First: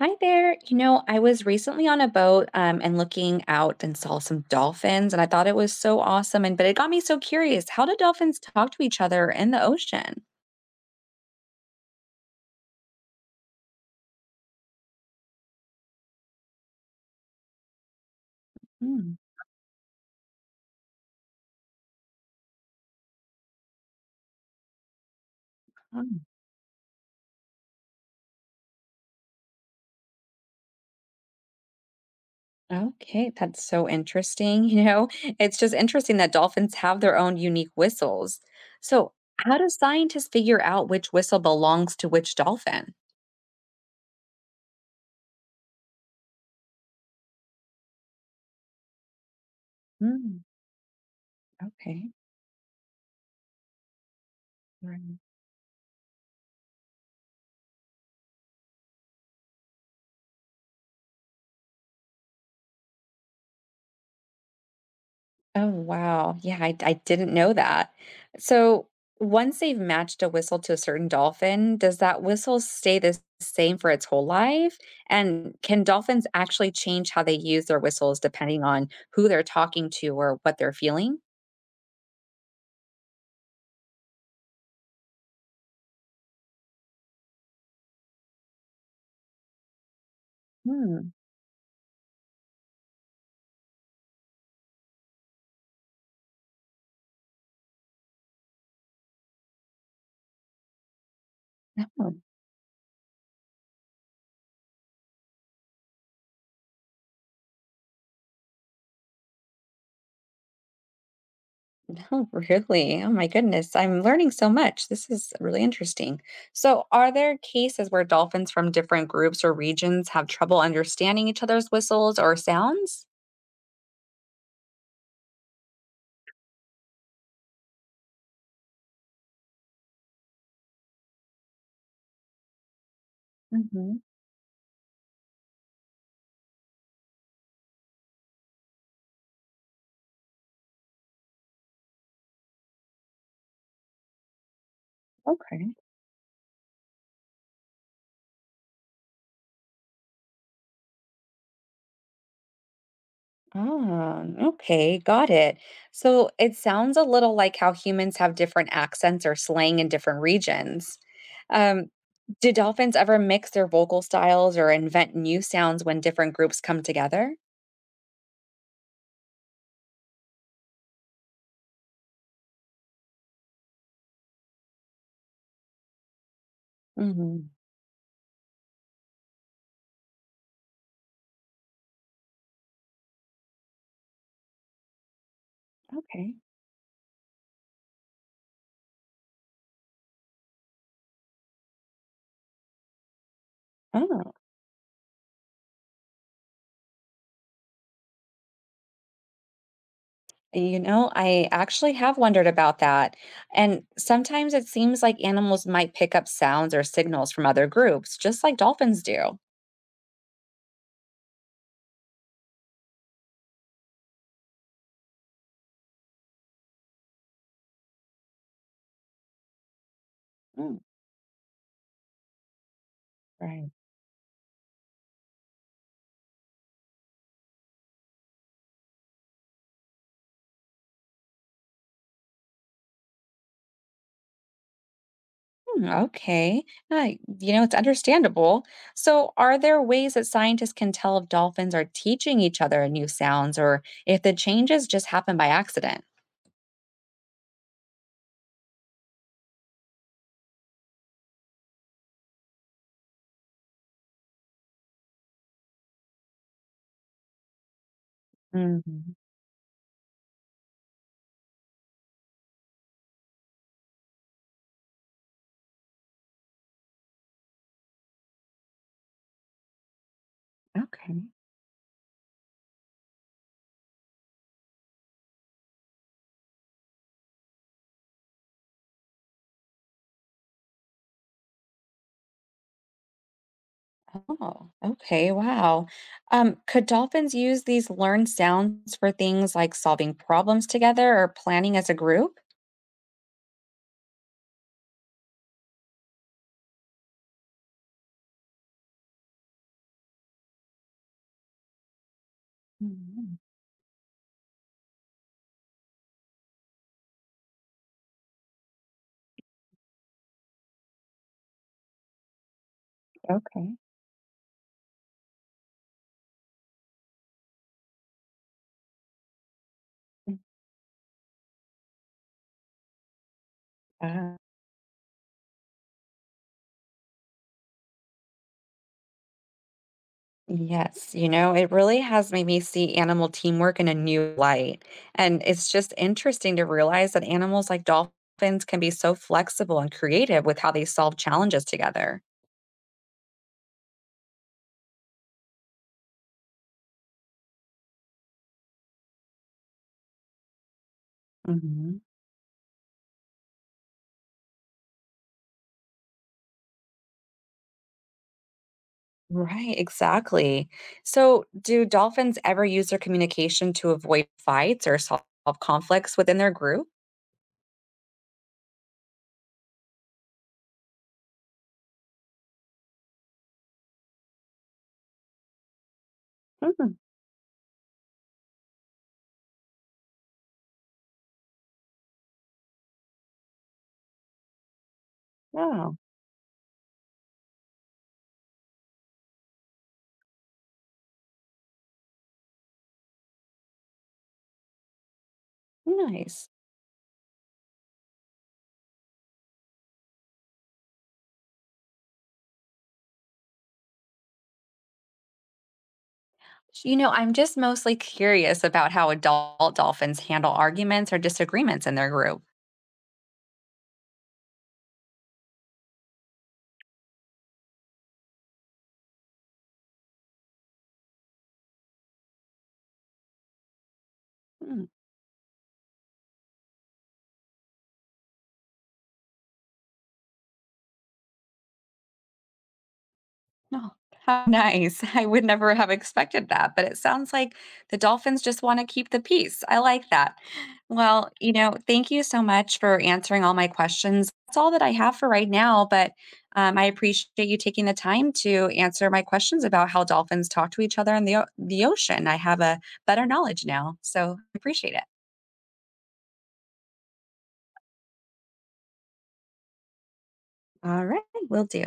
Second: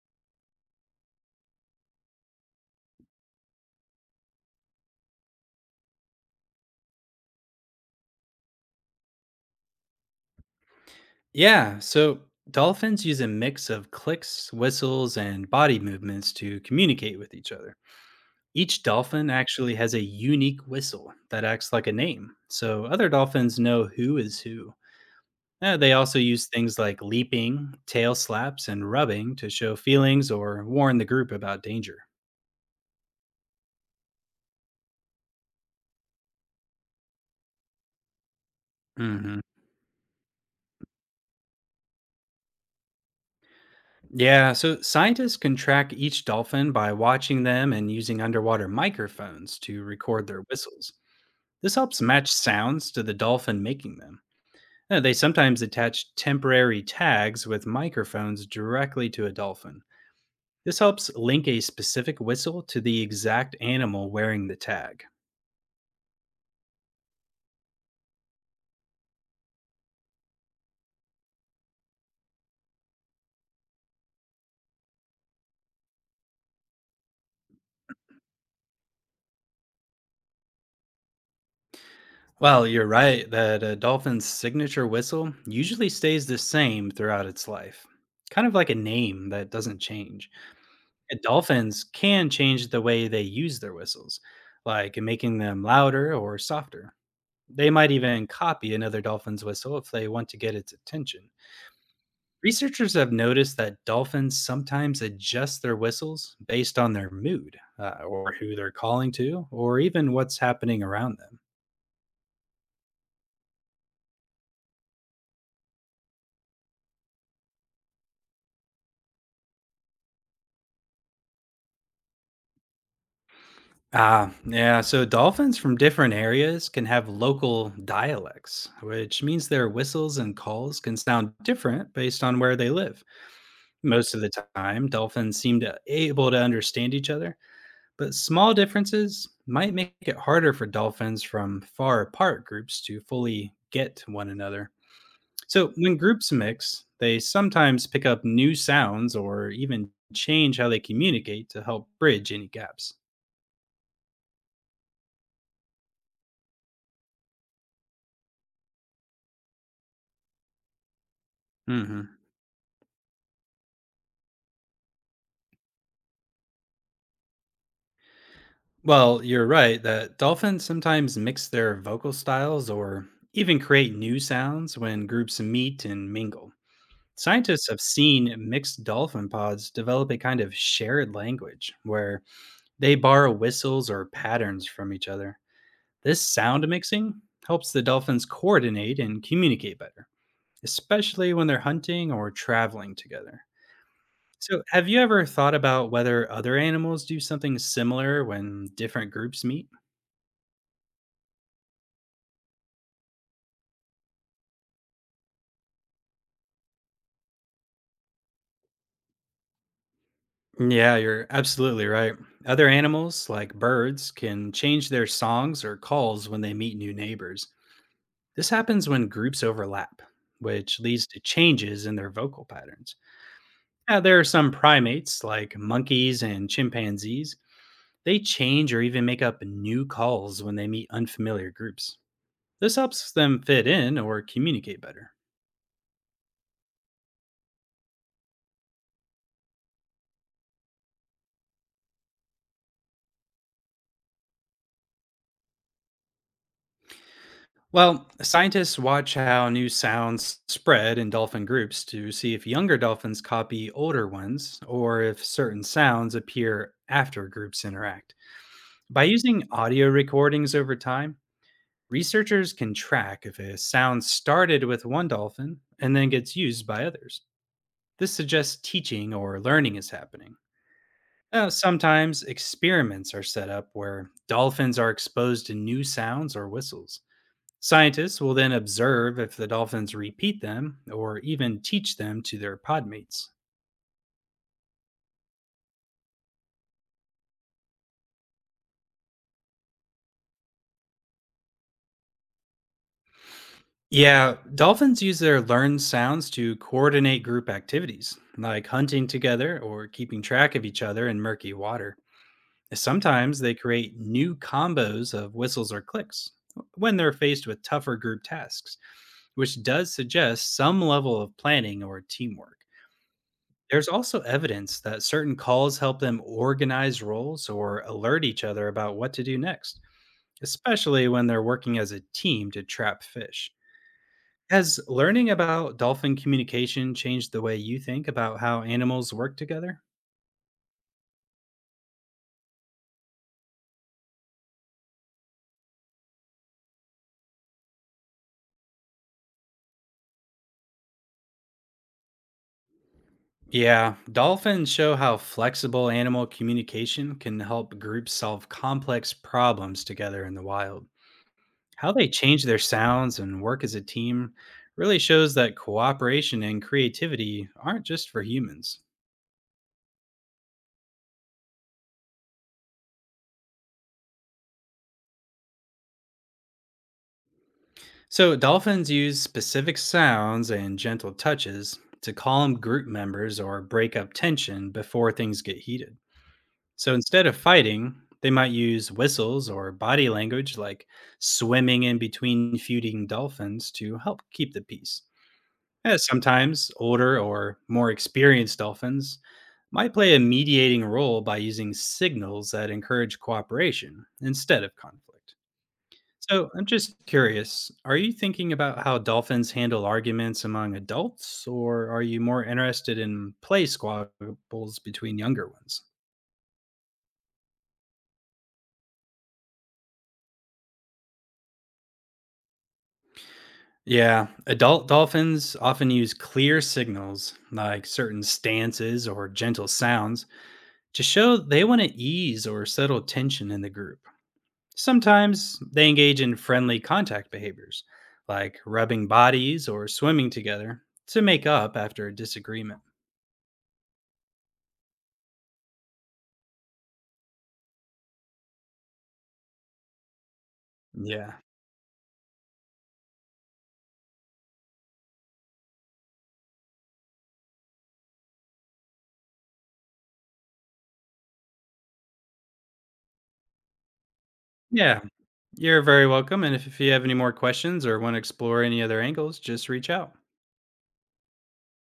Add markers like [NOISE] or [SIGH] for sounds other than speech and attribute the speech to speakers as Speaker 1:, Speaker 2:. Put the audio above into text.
Speaker 1: Hi there. You know, I was recently on a boat and looking out and saw some dolphins, and I thought it was so awesome. And but it got me so curious. How do dolphins talk to each other in the ocean?
Speaker 2: Yeah, so dolphins use a mix of clicks, whistles, and body movements to communicate with each other. Each
Speaker 1: Hmm.
Speaker 2: dolphin actually has a unique whistle that acts like a name, so other dolphins know who is who. They
Speaker 1: Hmm.
Speaker 2: also use things like leaping, tail slaps, and rubbing to show feelings or warn the group about danger.
Speaker 1: Okay, that's so interesting. [LAUGHS] You know, it's just interesting that dolphins have their own unique whistles. So,
Speaker 2: Hmm.
Speaker 1: how do scientists figure out which whistle belongs to which dolphin?
Speaker 2: Yeah, so scientists can track each dolphin by watching them and using underwater microphones to record
Speaker 1: Hmm.
Speaker 2: their whistles. This helps
Speaker 1: Okay.
Speaker 2: match sounds to the dolphin making them. They sometimes attach temporary tags with microphones directly to a dolphin. This helps link a specific whistle to the exact animal wearing the tag.
Speaker 1: Oh, wow. Yeah, I didn't know that. So once they've matched a whistle to a certain dolphin, does that whistle stay the same for its whole life? And can dolphins actually change how they use their whistles depending on who they're talking to or what they're feeling?
Speaker 2: Well, you're right that a dolphin's signature whistle usually stays the same throughout its life, kind of like a name that doesn't change.
Speaker 1: Hmm.
Speaker 2: And dolphins can change the way they use their whistles, like making them louder or softer. They might even copy another dolphin's whistle if they want to get its attention.
Speaker 1: No,
Speaker 2: Researchers have noticed that dolphins sometimes adjust their whistles based on their mood, or who they're calling to, or even what's happening around them.
Speaker 1: no, [LAUGHS] really. Oh my goodness. I'm learning so much. This is really interesting. So, are there cases where dolphins from different groups or regions have trouble understanding each other's whistles or sounds?
Speaker 2: Ah, yeah. So dolphins from different areas can have local dialects, which means their whistles and calls can sound different based on where they live.
Speaker 1: Hmm.
Speaker 2: Most of the time, dolphins seem to able to understand each other, but small differences might make it harder for dolphins from far apart groups to fully get to one another.
Speaker 1: Okay.
Speaker 2: So when groups mix, they sometimes pick up new sounds or even change how they communicate to help bridge any gaps.
Speaker 1: Ah, okay, got it. So it sounds a little like how humans have different accents or slang in different regions. Um,
Speaker 2: Hmm.
Speaker 1: do dolphins ever mix their vocal styles or invent new sounds when different groups come together?
Speaker 2: Well, you're right that dolphins sometimes mix their vocal styles or even create new sounds when groups meet and mingle.
Speaker 1: Hmm.
Speaker 2: Scientists have seen mixed dolphin pods develop a kind of shared language where they borrow whistles or patterns from each other. This
Speaker 1: Okay.
Speaker 2: sound mixing helps the dolphins coordinate and communicate better, especially when they're hunting or traveling together.
Speaker 1: Oh,
Speaker 2: So, have you ever thought about whether other animals do something similar when different groups meet?
Speaker 1: you know, I actually have wondered about that. And sometimes it seems like animals might pick up sounds or signals from other groups, just like dolphins do.
Speaker 2: Yeah, you're absolutely right. Other animals, like birds, can change their songs or calls when they meet new neighbors. This happens when groups overlap,
Speaker 1: Mm,
Speaker 2: which leads to changes in their vocal patterns.
Speaker 1: right.
Speaker 2: Yeah, there are some primates like monkeys and chimpanzees. They change or even make up new calls when they meet unfamiliar groups. This helps them fit in or communicate better.
Speaker 1: Hmm, okay. Uh, you know, it's understandable. So, are there ways that scientists can tell if dolphins are teaching each other new sounds or if the changes just happen by accident?
Speaker 2: Well, scientists watch how new sounds spread in dolphin groups to see if younger dolphins copy older ones or if certain sounds appear after groups interact. By
Speaker 1: Mhm.
Speaker 2: using audio recordings over time, researchers can track if a sound started with one dolphin and then gets used by others. This suggests teaching or learning is happening.
Speaker 1: Okay.
Speaker 2: Sometimes experiments are set up where dolphins are exposed to new sounds or whistles. Scientists will then observe if the dolphins repeat them or even teach them to their podmates.
Speaker 1: Oh, okay. Wow. Could dolphins use these learned sounds for things like solving problems together or planning as a group?
Speaker 2: Yeah, dolphins use their learned sounds to coordinate group activities, like hunting together or keeping track of each other in murky water. Sometimes they create new combos of whistles or clicks when they're faced with tougher group tasks, which does suggest some level of planning or teamwork.
Speaker 1: Okay.
Speaker 2: There's also evidence that certain calls help them organize roles or alert each other about what to do next, especially when they're working as a team to trap fish.
Speaker 1: Uh,
Speaker 2: Has learning about dolphin communication changed the way you think about how animals work together?
Speaker 1: yes, you know, it really has made me see animal teamwork in a new light. And it's just interesting to realize that animals like dolphins can be so flexible and creative with how they solve challenges together.
Speaker 2: Yeah, dolphins show how flexible animal communication can help groups solve complex problems together in the wild. How
Speaker 1: Hmm.
Speaker 2: they change their sounds and work as a team really shows that cooperation and creativity aren't just for humans.
Speaker 1: Right, exactly. So, do dolphins ever use their communication to avoid fights or solve conflicts within their group?
Speaker 2: So, dolphins use specific sounds and gentle touches to calm group members or break up tension before things get heated.
Speaker 1: Hmm.
Speaker 2: So, instead of fighting, they might use whistles or body language like swimming in between feuding dolphins to help keep the peace.
Speaker 1: Yeah.
Speaker 2: Yeah, sometimes older or more experienced dolphins might play a mediating role by using signals that encourage cooperation instead of conflict.
Speaker 1: Nice.
Speaker 2: So I'm just curious, are you thinking about how dolphins handle arguments among adults, or are you more interested in play squabbles between younger ones?
Speaker 1: You know, I'm just mostly curious about how adult dolphins handle arguments or disagreements in their group.
Speaker 2: Yeah, adult dolphins often use clear signals like certain stances or gentle sounds to show they want to ease or settle tension in the group.
Speaker 1: Hmm,
Speaker 2: Sometimes they engage in friendly contact behaviors, like rubbing bodies or swimming together, to make up after a disagreement.
Speaker 1: oh, how nice. [LAUGHS] I would never have expected that, but it sounds like the dolphins just want to keep the peace. I like that. Well,
Speaker 2: Yeah.
Speaker 1: you know, thank you so much for answering all my questions. That's all that I have for right now, but I appreciate you taking the time to answer my questions about how dolphins talk to each other in the, the ocean. I have a better knowledge now, so I appreciate
Speaker 2: Yeah.
Speaker 1: it.
Speaker 2: You're very welcome. And if you have any more questions or want to explore any other angles, just reach out.
Speaker 1: All right, will do.